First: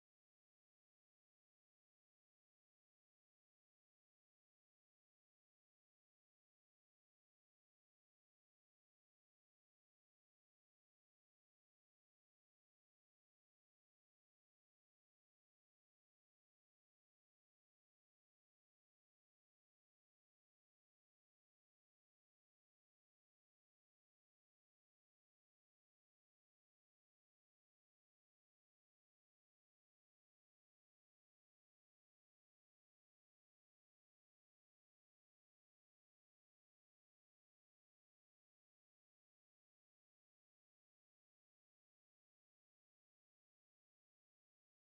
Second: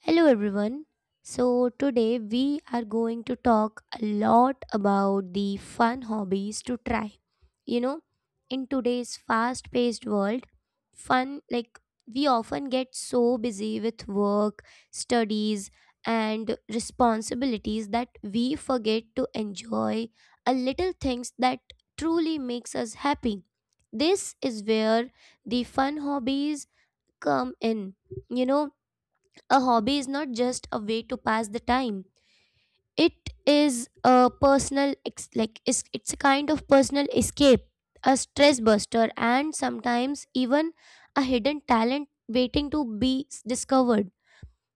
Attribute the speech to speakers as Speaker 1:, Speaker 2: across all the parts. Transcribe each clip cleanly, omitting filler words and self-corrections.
Speaker 1: Hello everyone. So today we are going to talk a lot about the fun hobbies to try. You know, in today's fast-paced world, fun like we often get so busy with work, studies and responsibilities that we forget to enjoy a little things that truly makes us happy. This is where the fun hobbies come in. You know, a hobby is not just a way to pass the time. It is a personal, ex- like it's a kind of personal escape, a stress buster, and sometimes even a hidden talent waiting to be discovered.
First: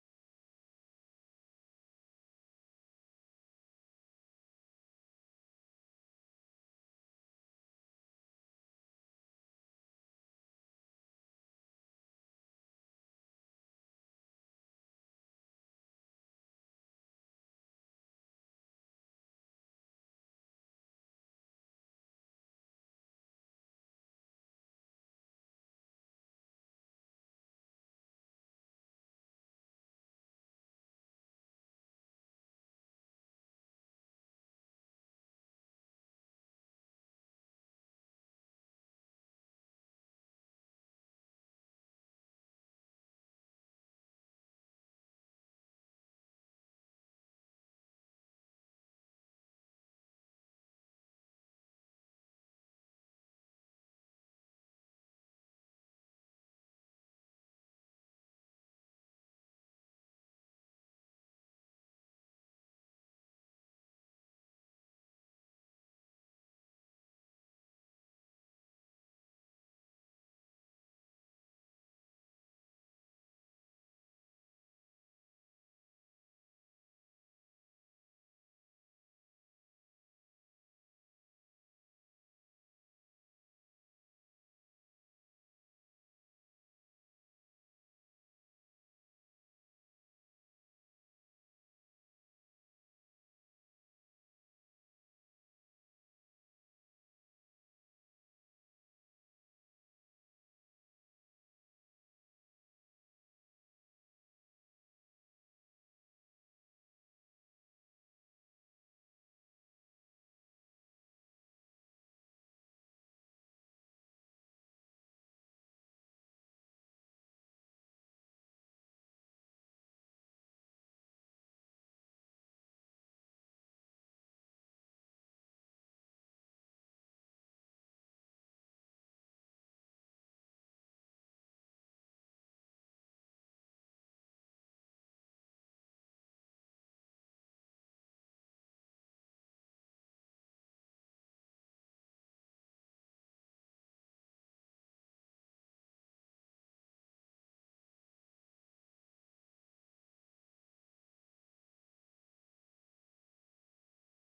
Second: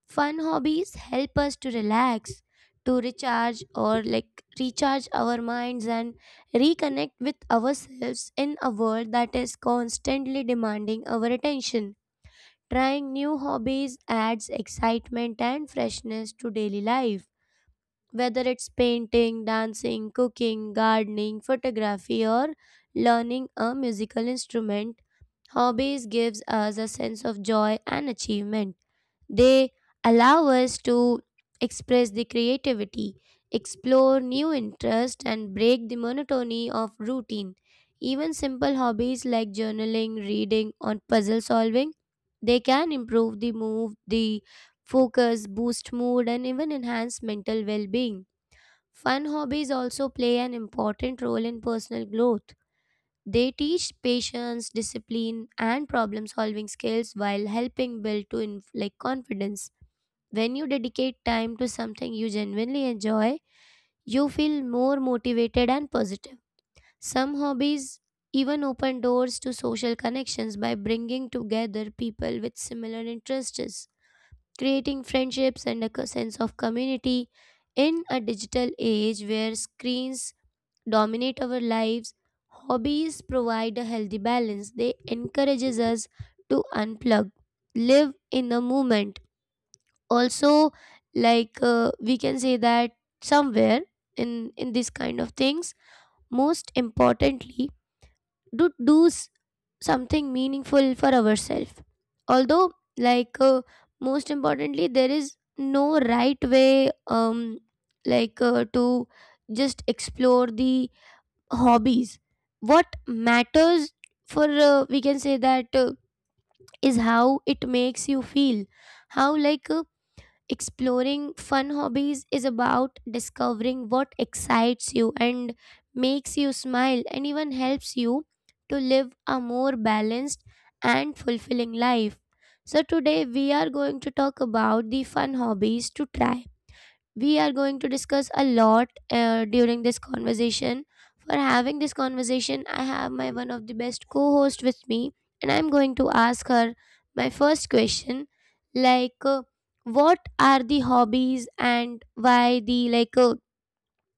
Speaker 1: Fun hobbies help us to relax, to recharge, or like recharge our minds and reconnect with ourselves in a world that is constantly demanding our attention. Trying new hobbies adds excitement and freshness to daily life, whether it's painting, dancing, cooking, gardening, photography, or learning a musical instrument. Hobbies gives us a sense of joy and achievement. They allow us to express the creativity, explore new interests, and break the monotony of routine. Even simple hobbies like journaling, reading, or puzzle solving, they can improve the focus, boost mood, and even enhance mental well-being. Fun hobbies also play an important role in personal growth. They teach patience, discipline, and problem solving skills while helping build to inf- like confidence. When you dedicate time to something you genuinely enjoy, you feel more motivated and positive. Some hobbies even open doors to social connections by bringing together people with similar interests, creating friendships and a sense of community. In a digital age where screens dominate our lives, hobbies provide a healthy balance. They encourages us to unplug, live in the moment also we can say that somewhere in this kind of things, most importantly do do s- something meaningful for ourselves, although like uh, most importantly there is no right way um to just explore the hobbies. What matters for we can say that is how it makes you feel, how like exploring fun hobbies is about discovering what excites you and makes you smile and even helps you to live a more balanced and fulfilling life. So, today we are going to talk about the fun hobbies to try. We are going to discuss a lot during this conversation. For having this conversation, I have my one of the best co-host with me, and I'm going to ask her my first question, like uh, what are the hobbies and why the like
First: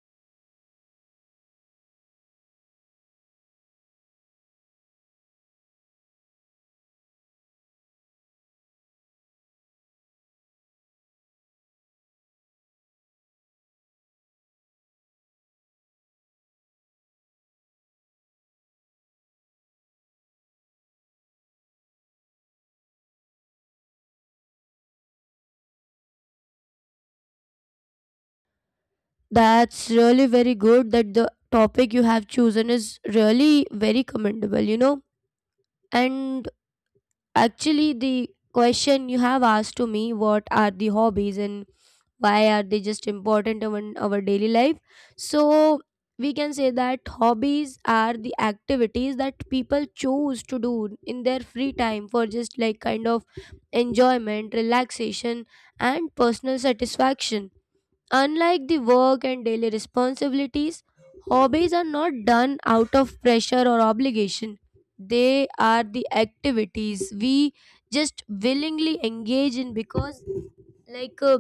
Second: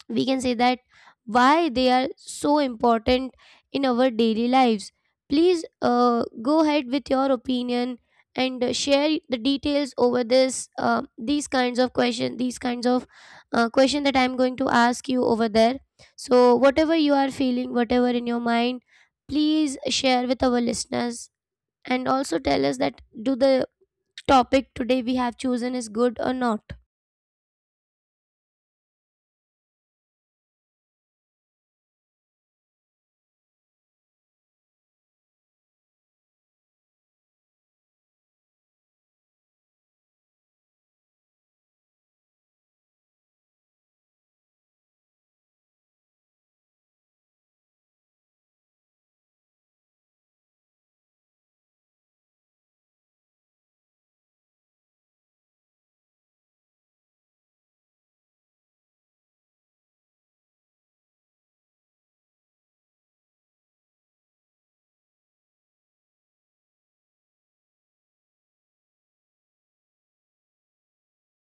Speaker 1: we can say that why they are so important in our daily lives. Please go ahead with your opinion and share the details over this, these kinds of question that I'm going to ask you over there. So whatever you are feeling, whatever in your mind, please share with our listeners, and also tell us that, do the topic today we have chosen is good or not?
Speaker 2: That's really very good that the topic you have chosen is really very commendable, you know. And actually, the question you have asked to me, what are the hobbies and why are they just important in our daily life? So, we can say that hobbies are the activities that people choose to do in their free time for just like kind of enjoyment, relaxation, and personal satisfaction. Unlike the work and daily responsibilities, hobbies are not done out of pressure or obligation. They are the activities we just willingly engage in because, like, uh,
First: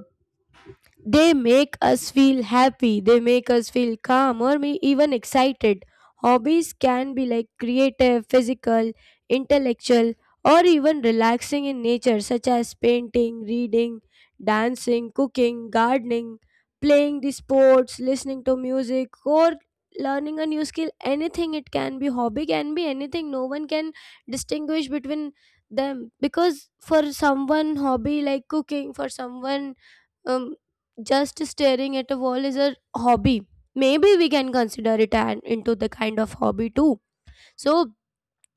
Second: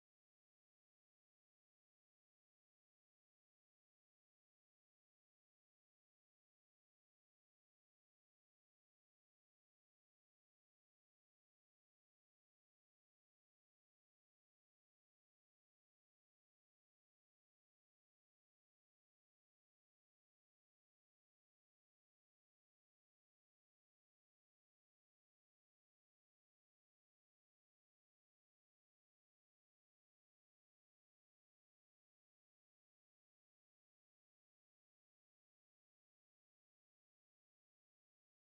Speaker 2: they make us feel happy, they make us feel calm or may even excited. Hobbies can be like creative, physical, intellectual, or even relaxing in nature, such as painting, reading, dancing, cooking, gardening, playing the sports, listening to music, or learning a new skill. Anything it can be, hobby can be anything. No one can distinguish between them, because for someone hobby like cooking, for someone um, just staring at a wall is a hobby. Maybe we can consider it an, into the kind of hobby too. So,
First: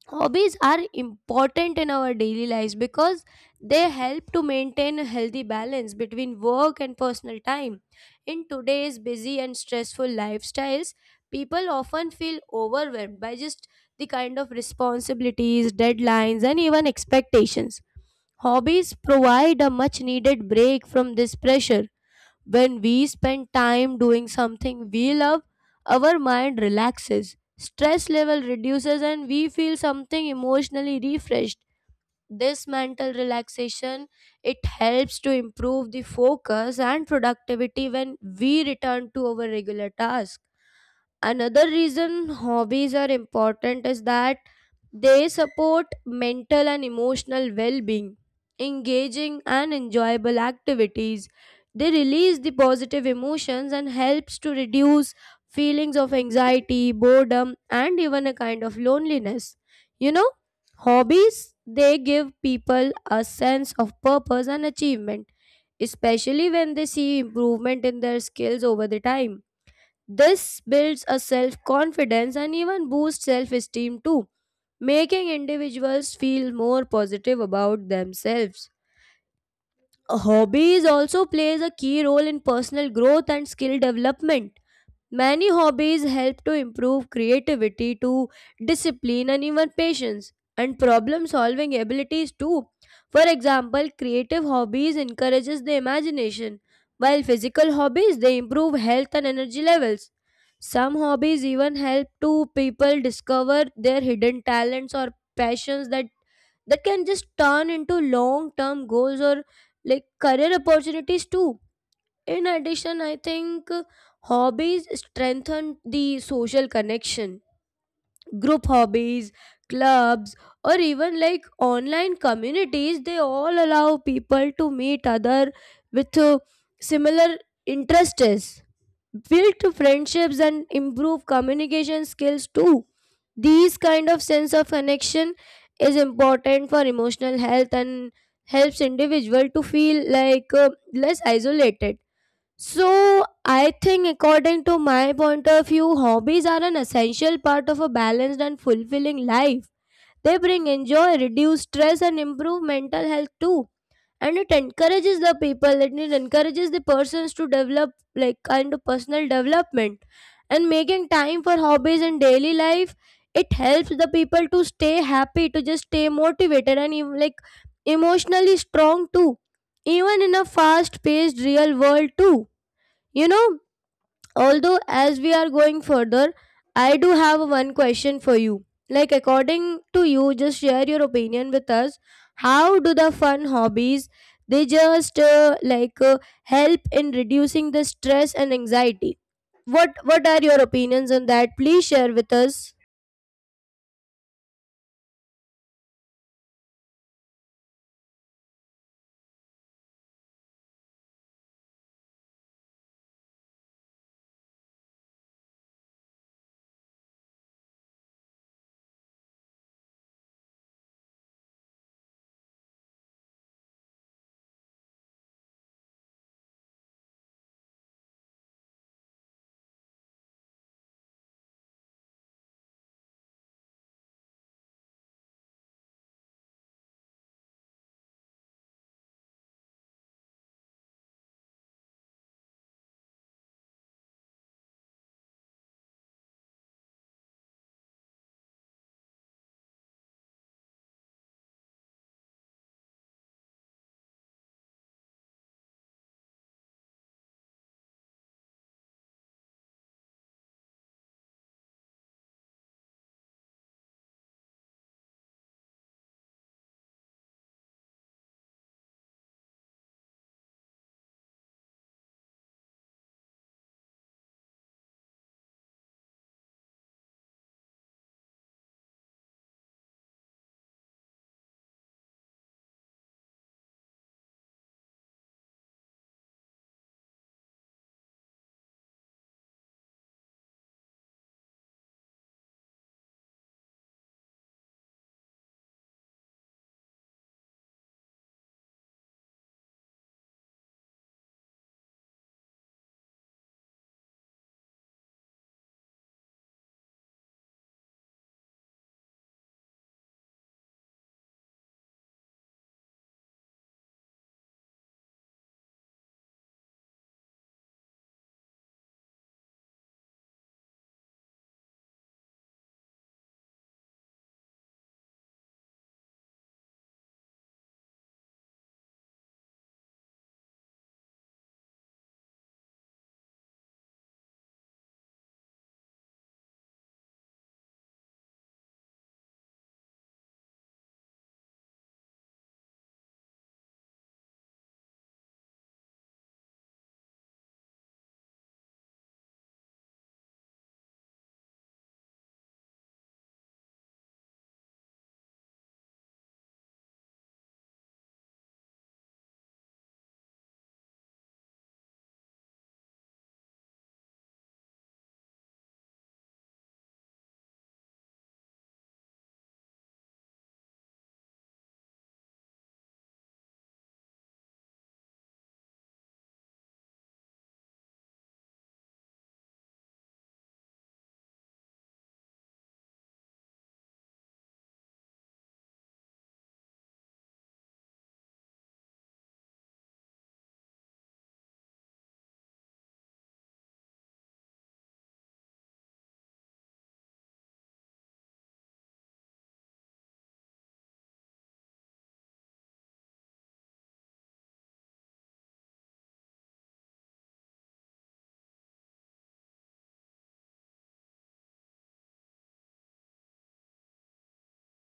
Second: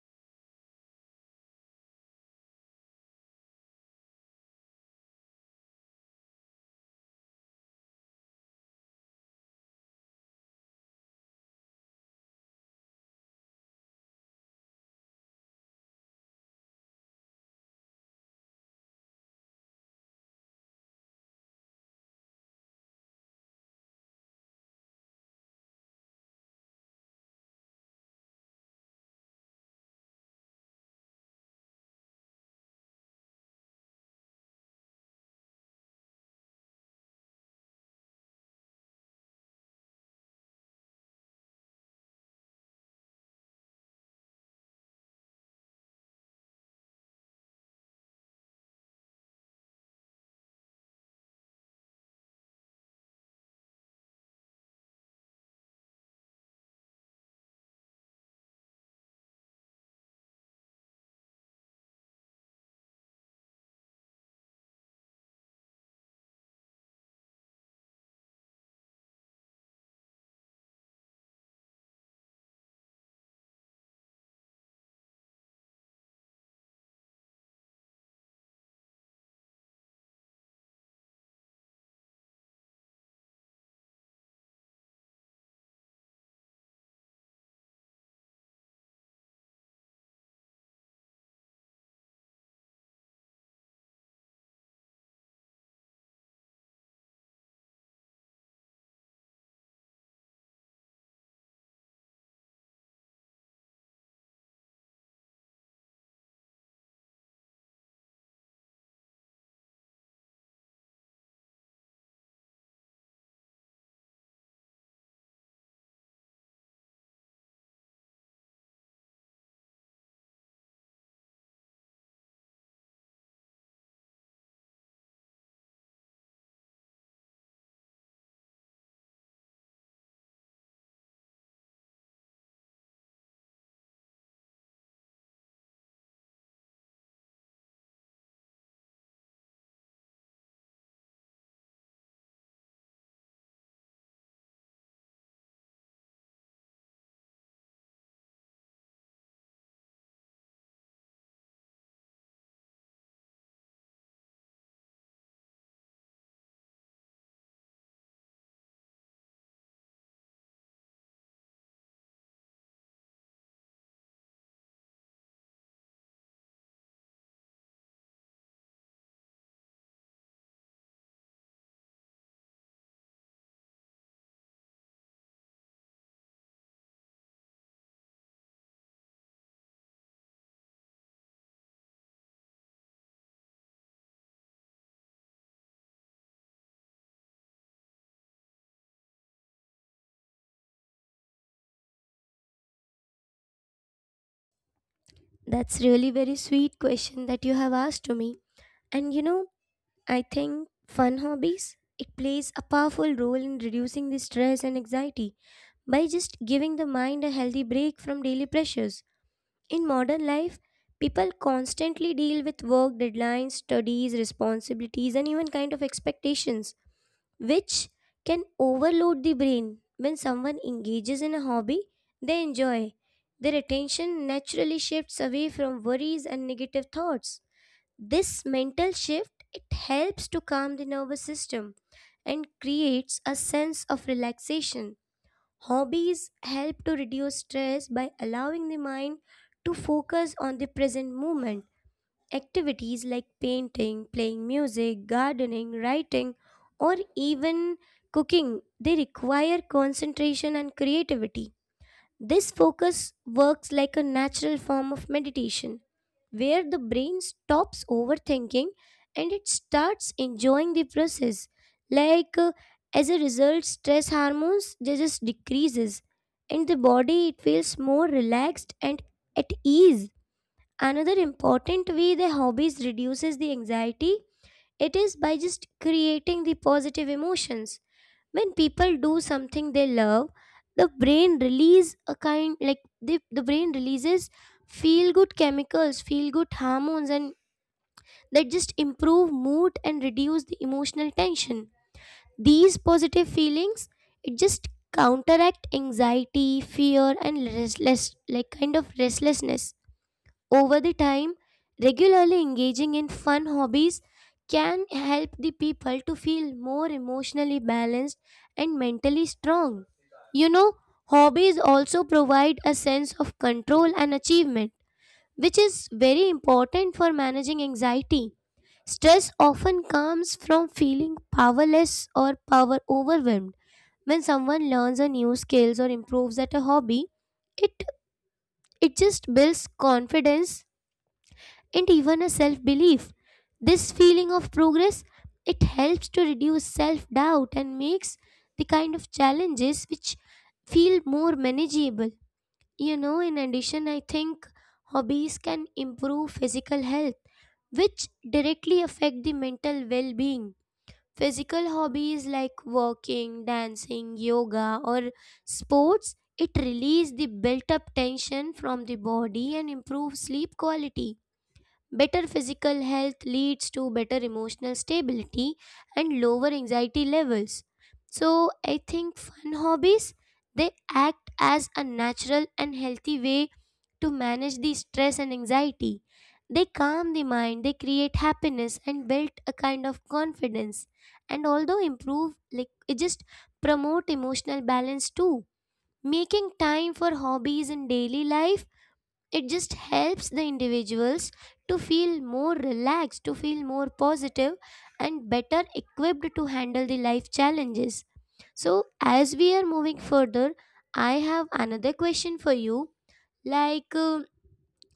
Speaker 2: hobbies are important in our daily lives because they help to maintain a healthy balance between work and personal time. In today's busy and stressful lifestyles, people often feel overwhelmed by just the kind of responsibilities, deadlines, and even expectations. Hobbies provide a much needed break from this pressure. When we spend time doing something we love, our mind relaxes, stress level reduces, and we feel something emotionally refreshed. This mental relaxation, it helps to improve the focus and productivity when we return to our regular task. Another reason hobbies are important is that they support mental and emotional well-being. Engaging and enjoyable activities, they release the positive emotions and helps to reduce feelings of anxiety, boredom and even a kind of loneliness. You know, hobbies, they give people a sense of purpose and achievement, especially when they see improvement in their skills over the time. This builds a self confidence and even boosts self esteem too, making individuals feel more positive about themselves. Hobbies also plays a key role in personal growth and skill development. Many hobbies help to improve creativity, to discipline, and even patience and problem solving abilities too. For example, creative hobbies encourages the imagination, while physical hobbies they improve health and energy levels. Some hobbies even help to people discover their hidden talents or passions that can just turn into long term goals or like career opportunities too. In addition, I think hobbies strengthen the social connection. Group hobbies, clubs, or even like online communities, they all allow people to meet other with similar interests, build friendships and improve communication skills too. These kind of sense of connection is important for emotional health and helps individual to feel like less isolated. So, I think, according to my point of view, hobbies are an essential part of a balanced and fulfilling life. They bring enjoy, reduce stress, and improve mental health too. And it encourages the people, and it encourages the persons to develop like kind of personal development. And making time for hobbies in daily life, it helps the people to stay happy, to just stay motivated, and even like emotionally strong too. Even in a fast paced real world too. You know, although, as we are going further, I do have one question for you. Like, according to you, just share your opinion with us. How do the fun hobbies they just help in reducing the stress and anxiety? What are your opinions on that? Please share with us.
Speaker 1: That's really very sweet question that you have asked to me. And you know, I think fun hobbies, it plays a powerful role in reducing the stress and anxiety by just giving the mind a healthy break from daily pressures. In modern life, people constantly deal with work deadlines, studies, responsibilities and even kind of expectations which can overload the brain. When someone engages in a hobby, they enjoy. Their attention naturally shifts away from worries and negative thoughts. This mental shift, it helps to calm the nervous system and creates a sense of relaxation. Hobbies help to reduce stress by allowing the mind to focus on the present moment. Activities like painting, playing music, gardening, writing, or even cooking, they require concentration and creativity. This focus works like a natural form of meditation where the brain stops overthinking and it starts enjoying the process. like uh, as a result, stress hormones, they just decreases and the body, it feels more relaxed and at ease. Another important way the hobbies reduces the anxiety, it is by just creating the positive emotions. When people do something they love, the brain release a kind, the brain releases feel good chemicals, feel good hormones, and that just improve mood and reduce the emotional tension. These positive feelings, it just counteract anxiety, fear and restlessness. Over the time, regularly engaging in fun hobbies can help the people to feel more emotionally balanced and mentally strong. You know, hobbies also provide a sense of control and achievement, which is very important for managing anxiety. Stress often comes from feeling powerless or power overwhelmed. When someone learns a new skills or improves at a hobby, it it just builds confidence and even a self belief. This feeling of progress, it helps to reduce self doubt and makes the kind of challenges which feel more manageable. You know, in addition, I think hobbies can improve physical health, which directly affect the mental well being. Physical hobbies like walking, dancing, yoga, or sports, it release the built up tension from the body and improve sleep quality. Better physical health leads to better emotional stability and lower anxiety levels. So, I think fun hobbies, they act as a natural and healthy way to manage the stress and anxiety. They calm the mind, they create happiness and build a kind of confidence, and although improve like it just promote emotional balance too. Making time for hobbies in daily life, it just helps the individuals to feel more relaxed, to feel more positive, and better equipped to handle the life challenges. So, as we are moving further, I have another question for you. Like,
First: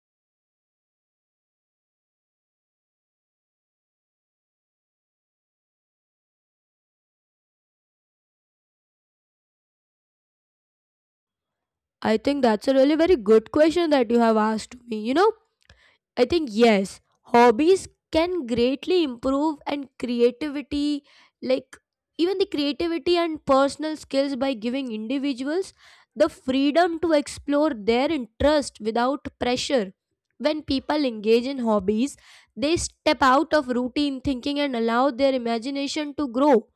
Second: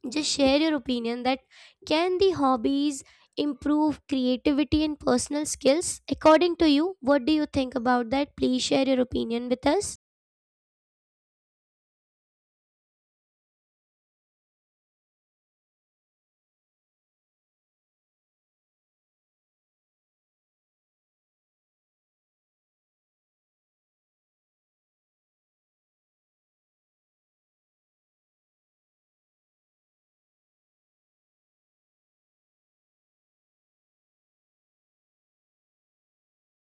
Speaker 1: just share your opinion that, can the hobbies improve creativity and personal skills? According to you, what do you think about that? Please share your opinion with us.
Speaker 2: I think that's a really very good question that you have asked me. You know, I think yes, hobbies can greatly improve and creativity, like even the creativity and personal skills by giving individuals the freedom to explore their interest without pressure. When people engage in hobbies, they step out of routine thinking and allow their imagination to grow.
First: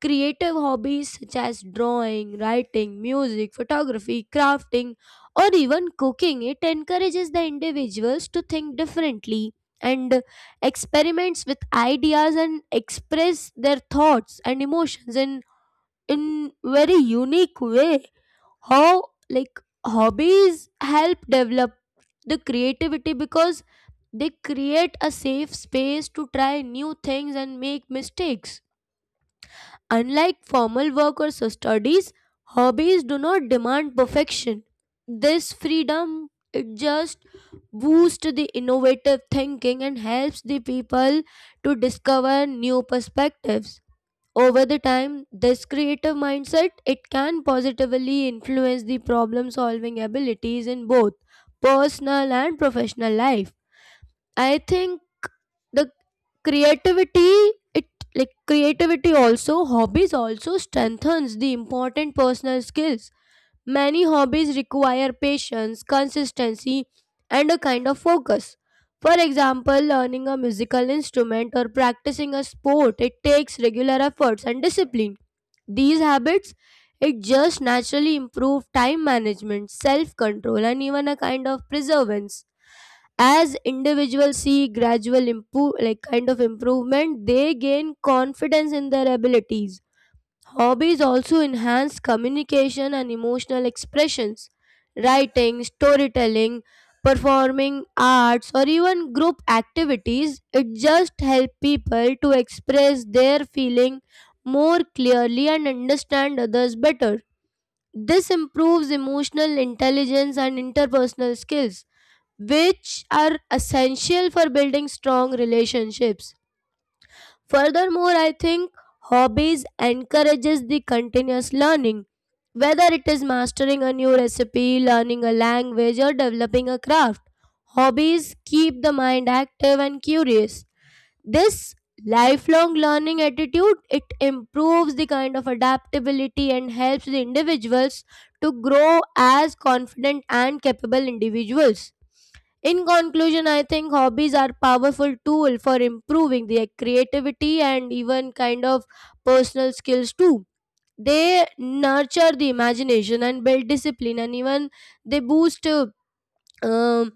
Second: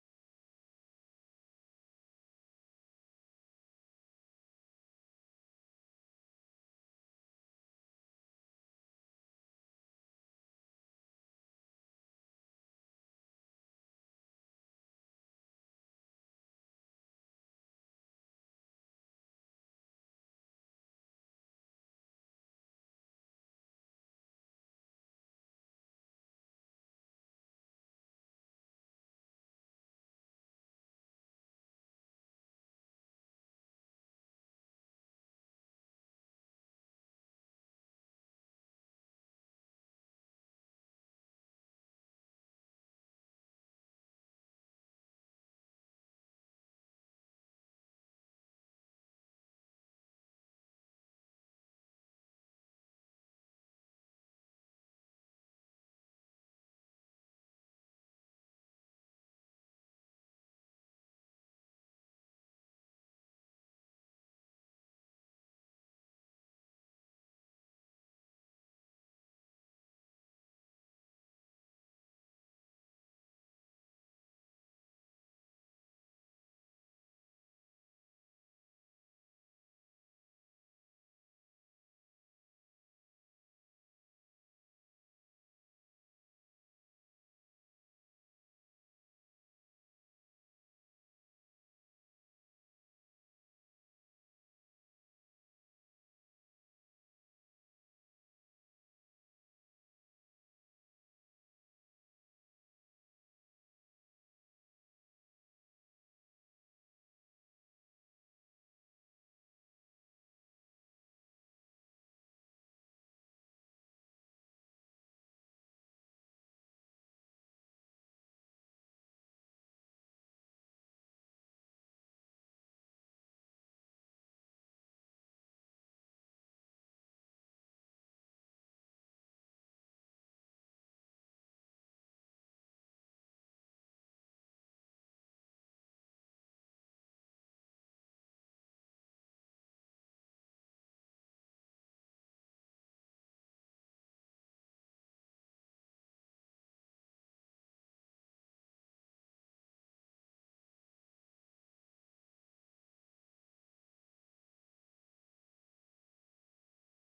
Speaker 2: Creative hobbies such as drawing, writing, music, photography, crafting, or even cooking, it encourages the individuals to think differently and experiments with ideas and express their thoughts and emotions in very unique way. How like hobbies help develop the creativity because they create a safe space to try new things and make mistakes. Unlike formal work or so studies, hobbies do not demand perfection. This freedom, it just boosts the innovative thinking and helps the people to discover new perspectives. Over the time, this creative mindset it can positively influence the problem solving abilities in both personal and professional life. I think the creativity it like creativity also hobbies also strengthens the important personal skills. Many hobbies require patience, consistency and a kind of focus. For example, learning a musical instrument or practicing a sport, it takes regular efforts and discipline. These habits, it just naturally improve time management, self control and even a kind of perseverance. As individuals see gradual improve like kind of improvement, they gain confidence in their abilities. Hobbies also enhance communication and emotional expressions. Writing, storytelling, performing arts or even group activities, it just help people to express their feeling more clearly and understand others better. This improves emotional intelligence and interpersonal skills, which are essential for building strong relationships. Furthermore, I think hobbies encourages the continuous learning, whether it is mastering a new recipe, learning a language, or developing a craft. Hobbies keep the mind active and curious. This lifelong learning attitude, it improves the kind of adaptability and helps the individuals to grow as confident and capable individuals. In conclusion, I think hobbies are powerful tool for improving their creativity and even kind of personal skills too. They nurture the imagination and build discipline, and even they boost uh, um,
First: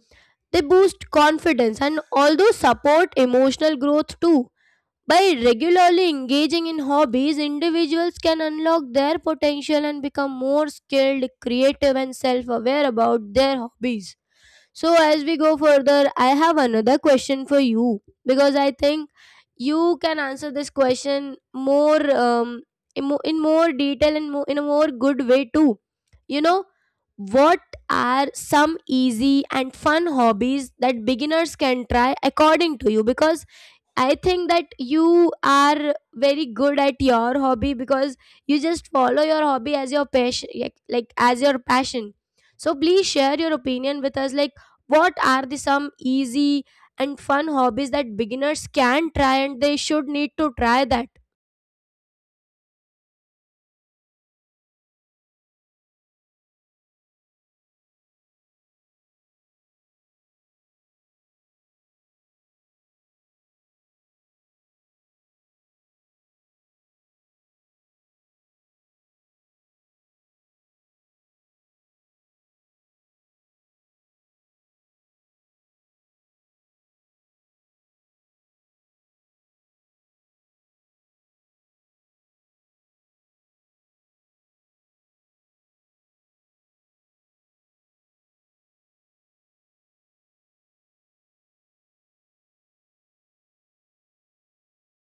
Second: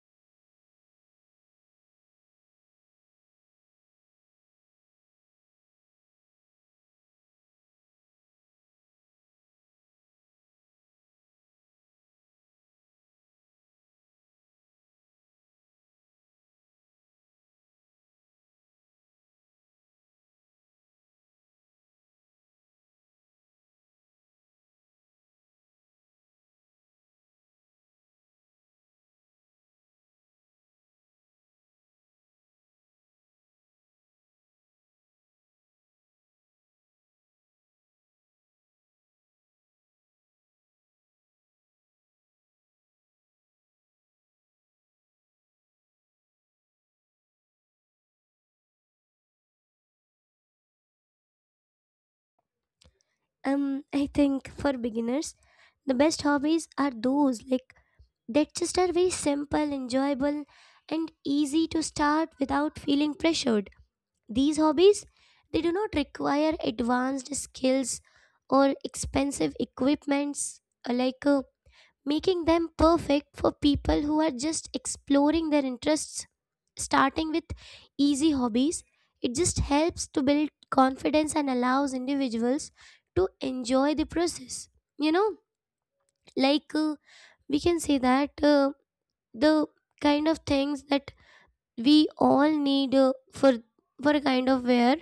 Speaker 2: they boost confidence and although support emotional growth too. By regularly engaging in hobbies, individuals can unlock their potential and become more skilled, creative, and self-aware about their hobbies. So, as we go further, I have another question for you because I think you can answer this question more in more detail and more, in a more good way too. You know, what are some easy and fun hobbies that beginners can try according to you? Because I think that you are very good at your hobby because you just follow your hobby as your passion, like as your passion. So please share your opinion with us. Like, what are the some easy and fun hobbies that beginners can try and they should need to try that?
Speaker 1: I think for beginners, the best hobbies are those that just are very simple, enjoyable, and easy to start without feeling pressured. These hobbies, they do not require advanced skills or expensive equipments, uh, like uh, making them perfect for people who are just exploring their interests. Starting with easy hobbies, it just helps to build confidence and allows individuals to enjoy the process. You know, like uh, we can say that, the kind of things that we all need for a kind of wear,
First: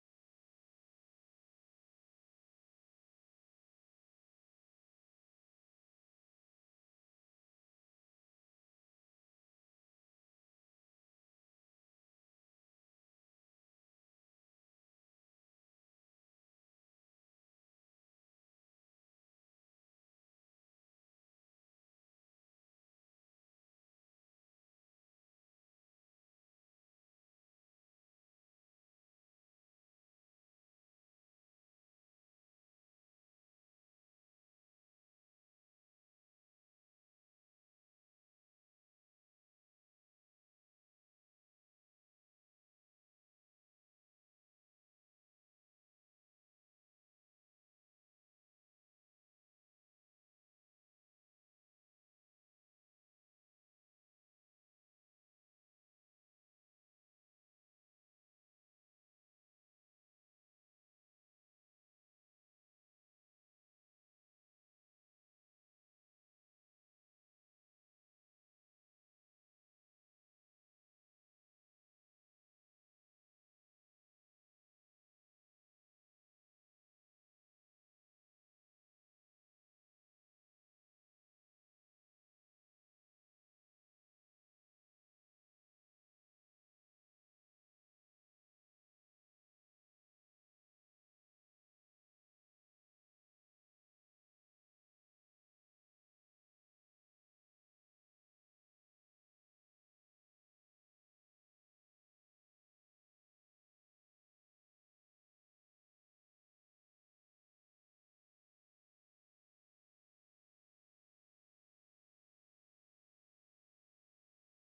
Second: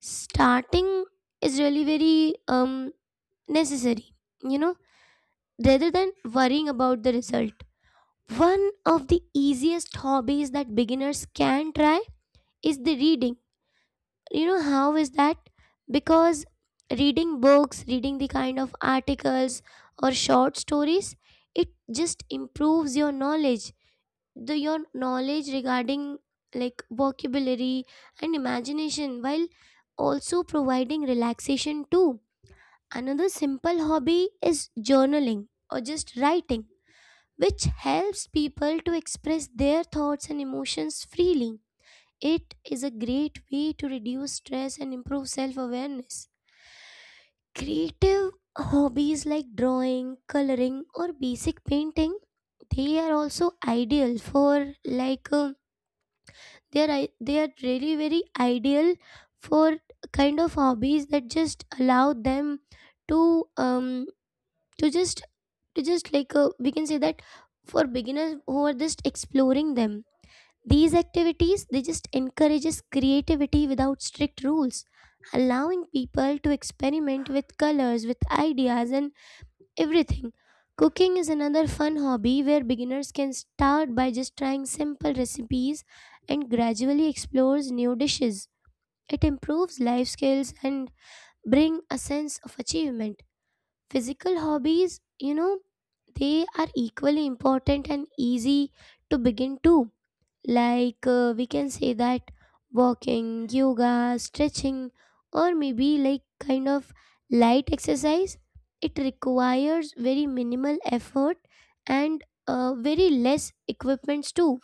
Speaker 1: starting is really very necessary, you know, rather than worrying about the result. One of the easiest hobbies that beginners can try is the reading. You know how is that? Because reading books, reading the kind of articles or short stories, it just improves your knowledge, the your knowledge regarding like vocabulary and imagination, while also providing relaxation too. Another simple hobby is journaling or just writing, which helps people to express their thoughts and emotions freely. It is a great way to reduce stress and improve self awareness. Creative hobbies like drawing, coloring or basic painting, they are also ideal for like um, they are really very ideal for kind of hobbies that just allow them to um to just to just like we can say that, for beginners who are just exploring them, these activities, they just encourages creativity without strict rules, allowing people to experiment with colors, with ideas and everything. Cooking is another fun hobby where beginners can start by just trying simple recipes and gradually explores new dishes. It improves life skills and bring a sense of achievement. Physical hobbies, you know, they are equally important and easy to begin too. We can say that walking, yoga, stretching, or maybe like kind of light exercise, it requires very minimal effort and very less equipments too.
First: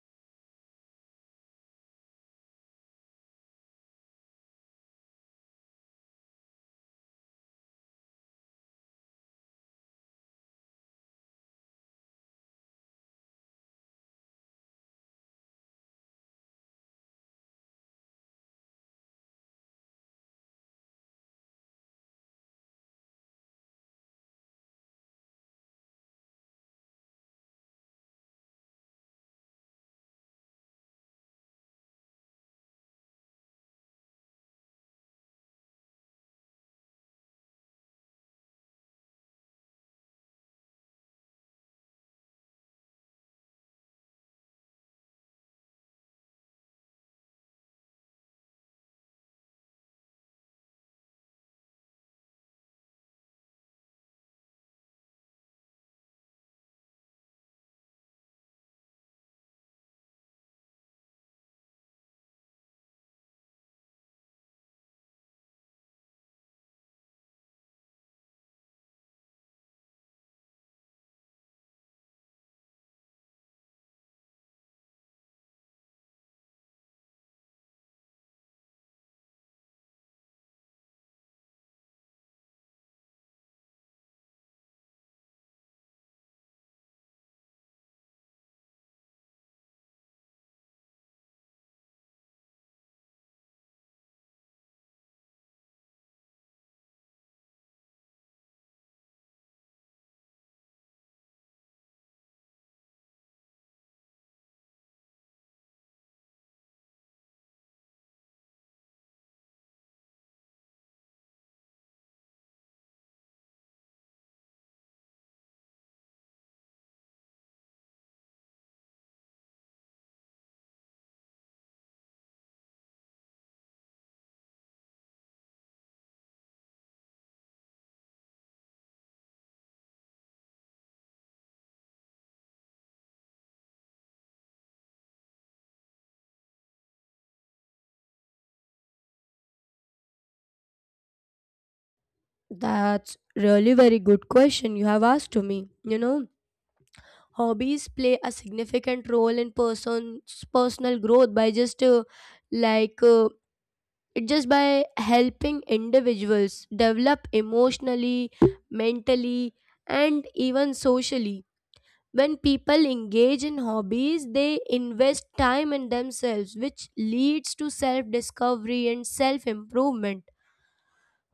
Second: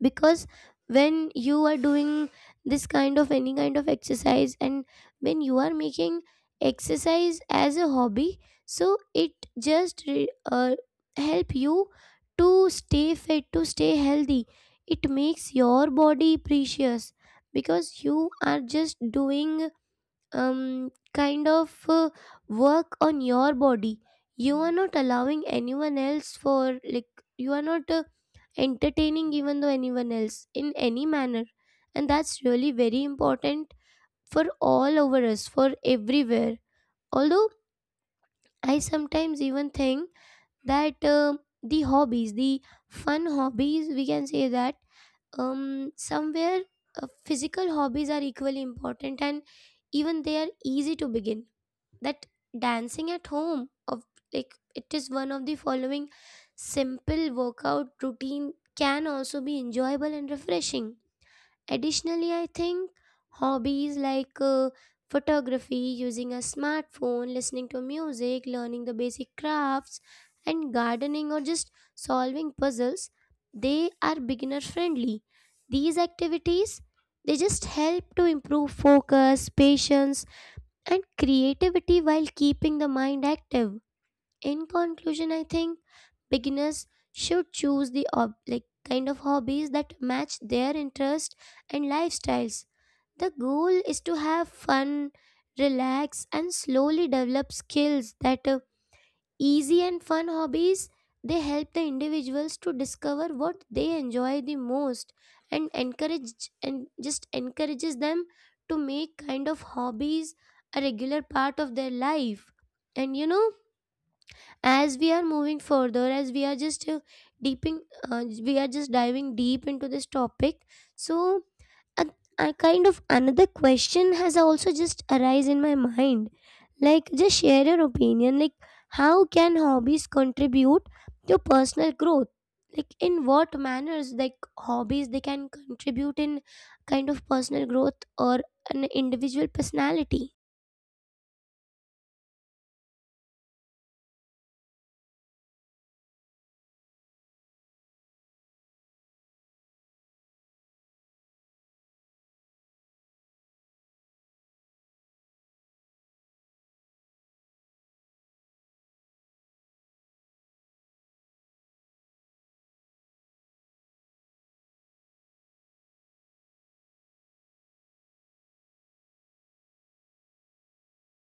Speaker 1: Because when you are doing this kind of any kind of exercise, and when you are making exercise as a hobby, so it just help you to stay fit, to stay healthy. It makes your body precious, because you are just doing um kind of uh, work on your body. You are not allowing anyone else for like, you are not entertaining even though anyone else in any manner, and that's really very important for all over us, for everywhere. Although I sometimes even think that the hobbies, the fun hobbies, we can say that, somewhere physical hobbies are equally important and even they are easy to begin, that dancing at home of like, it is one of the following simple workout routine, can also be enjoyable and refreshing. Additionally, I think hobbies photography using a smartphone, listening to music, learning the basic crafts and gardening or just solving puzzles, they are beginner friendly. These activities, they just help to improve focus, patience and creativity while keeping the mind active. In conclusion, I think beginners should choose the kind of hobbies that match their interest and lifestyles. The goal is to have fun, relax, and slowly develop skills that easy and fun hobbies, they help the individuals to discover what they enjoy the most, and encourage and just encourages them to make kind of hobbies a regular part of their life. And you know, as we are moving further, as we are just deeping, we are just diving deep into this topic. So a, a kind of another question has also just arise in my mind, like, just share your opinion, like, how can hobbies contribute to personal growth, like in what manners, like hobbies, they can contribute in kind of personal growth or an individual personality.
Speaker 2: That's really very good question you have asked to me. You know, hobbies play a significant role in person's personal growth by just like. Uh, it just by helping individuals develop emotionally, mentally, and even socially. When people engage in hobbies, they invest time in themselves, which leads to self discovery and self improvement.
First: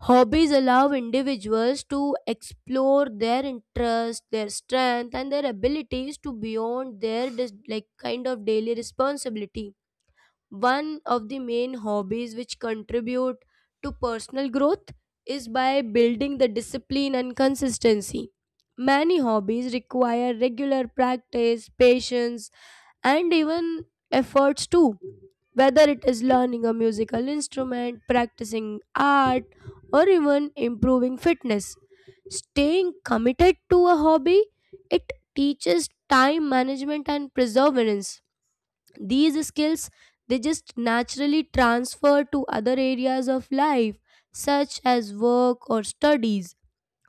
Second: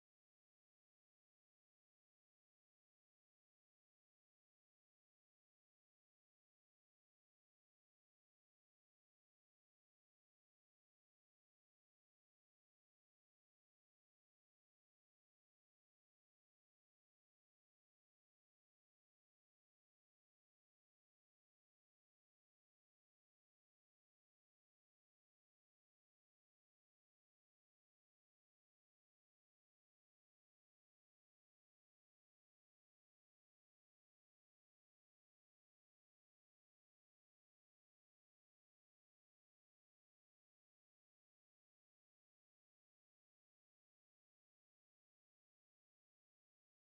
Speaker 2: Hobbies allow individuals to explore their interests, their strength, and their abilities to beyond their like kind of daily responsibility. One of the main hobbies which contribute to personal growth is by building the discipline and consistency. Many hobbies require regular practice, patience, and even efforts too. Whether it is learning a musical instrument, practicing art, or even improving fitness, staying committed to a hobby, it teaches time management and perseverance. These skills, they just naturally transfer to other areas of life such as work or studies.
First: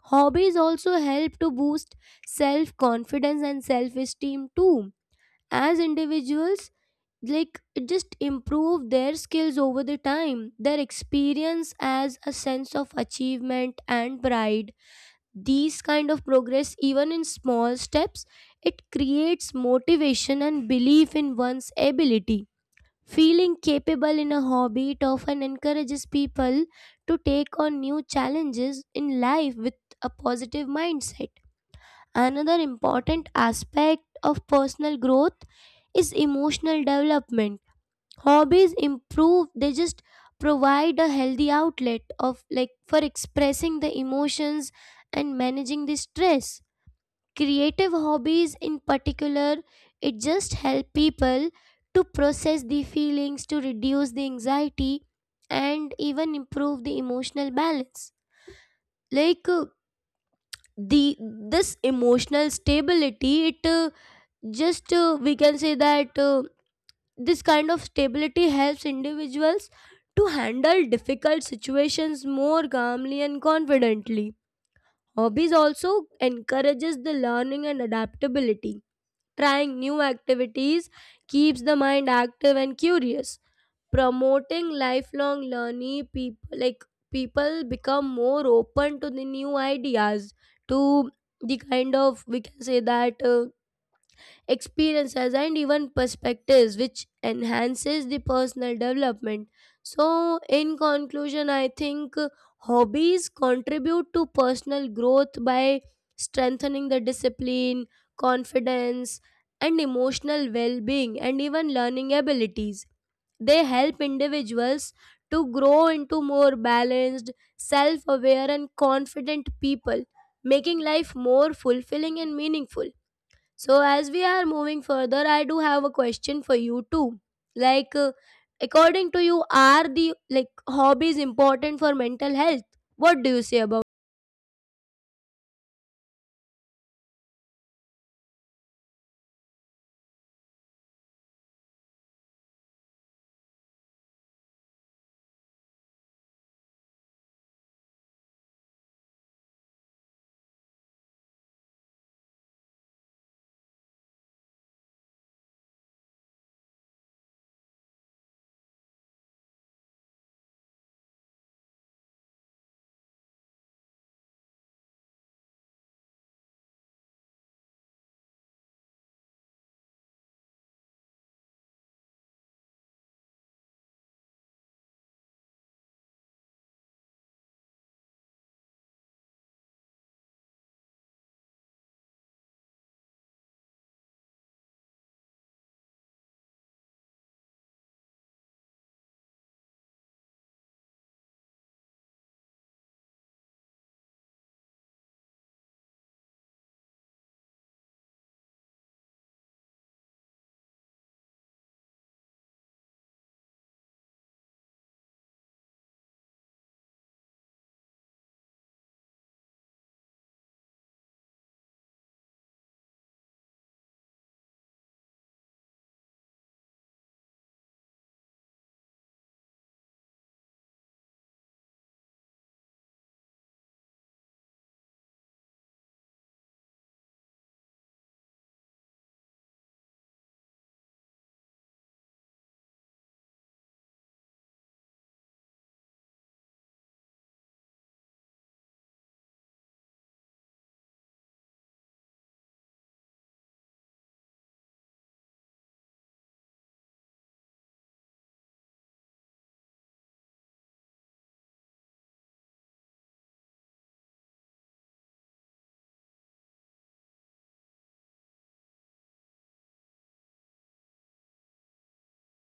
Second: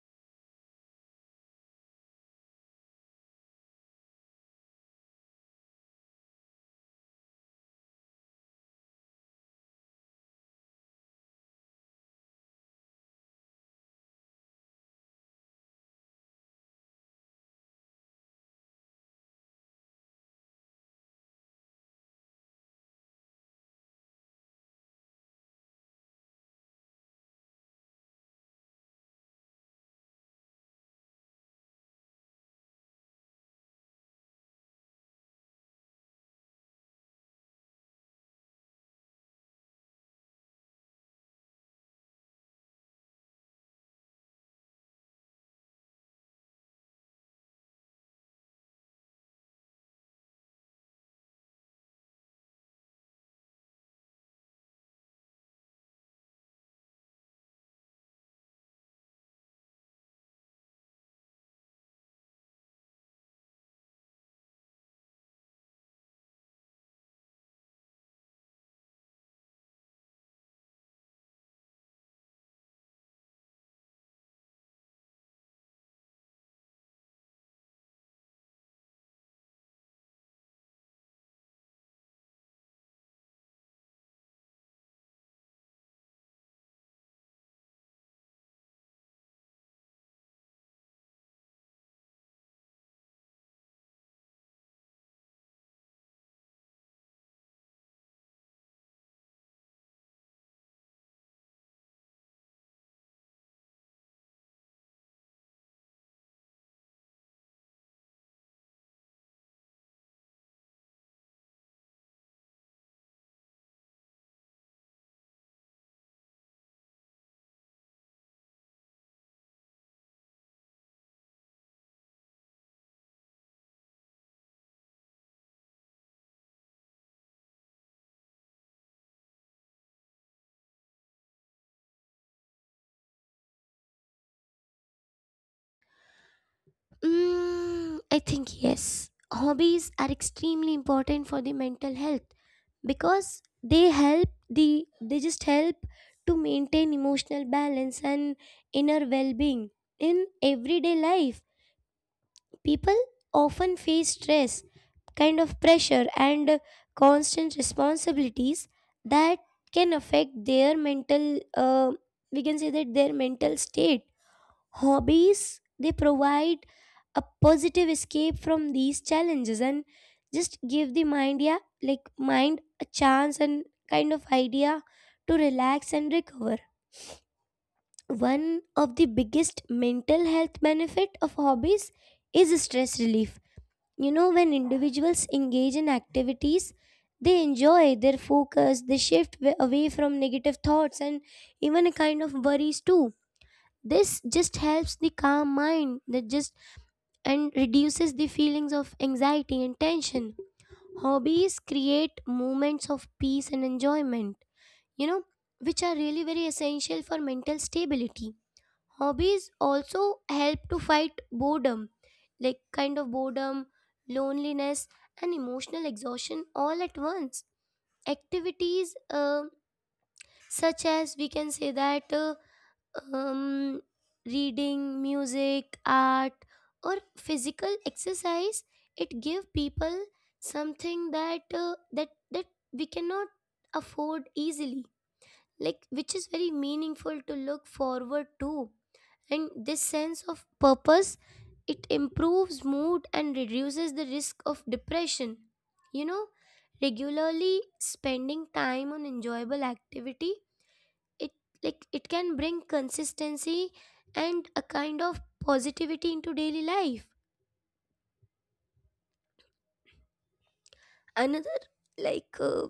Speaker 2: Hobbies also help to boost self confidence and self esteem too. As individuals like it just improve their skills over the time, their experience as a sense of achievement and pride. These kind of progress, even in small steps, it creates motivation and belief in one's ability. Feeling capable in a hobby often encourages people to take on new challenges in life with a positive mindset. Another important aspect of personal growth is emotional development. Hobbies improve, they just provide a healthy outlet of like for expressing the emotions and managing the stress. Creative hobbies in particular, it just help people to process the feelings, to reduce the anxiety and even improve the emotional balance. Like the This emotional stability it just we can say that this kind of stability helps individuals to handle difficult situations more calmly and confidently. Hobbies also encourages the learning and adaptability. Trying new activities keeps the mind active and curious. Promoting lifelong learning, people become more open to the new ideas, to the kind of we can say that experiences and even perspectives, which enhances the personal development. So, in conclusion, I think hobbies contribute to personal growth by strengthening the discipline, confidence, and emotional well-being and even learning abilities. They help individuals to grow into more balanced, self-aware and confident people, making life more fulfilling and meaningful. So, as we are moving further, I do have a question for you too. Like, according to you, are the like hobbies important for mental health? What do you say about?
Speaker 1: Mm, I think yes. Hobbies are extremely important for the mental health because they just help to maintain emotional balance and inner well-being in everyday life. People often face stress, kind of pressure and constant responsibilities that can affect their mental, we can say that, their mental state. Hobbies, they provide a positive escape from these challenges and just give the mind, yeah, like mind a chance and kind of idea to relax and recover. One of the biggest mental health benefit of hobbies is stress relief. You know, when individuals engage in activities they enjoy, their focus, they shift away from negative thoughts and even a kind of worries too. This just helps the calm mind, that just and reduces the feelings of anxiety and tension. Hobbies create moments of peace and enjoyment, you know, which are really very essential for mental stability. Hobbies also help to fight boredom, like kind of boredom, loneliness, and emotional exhaustion all at once. Activities such as we can say that um, reading, music, art, or physical exercise, it give people something that we cannot afford easily, like which is very meaningful to look forward to. And this sense of purpose, it improves mood and reduces the risk of depression. You know, regularly spending time on enjoyable activity, it like it can bring consistency and a kind of positivity into daily life. Another like uh,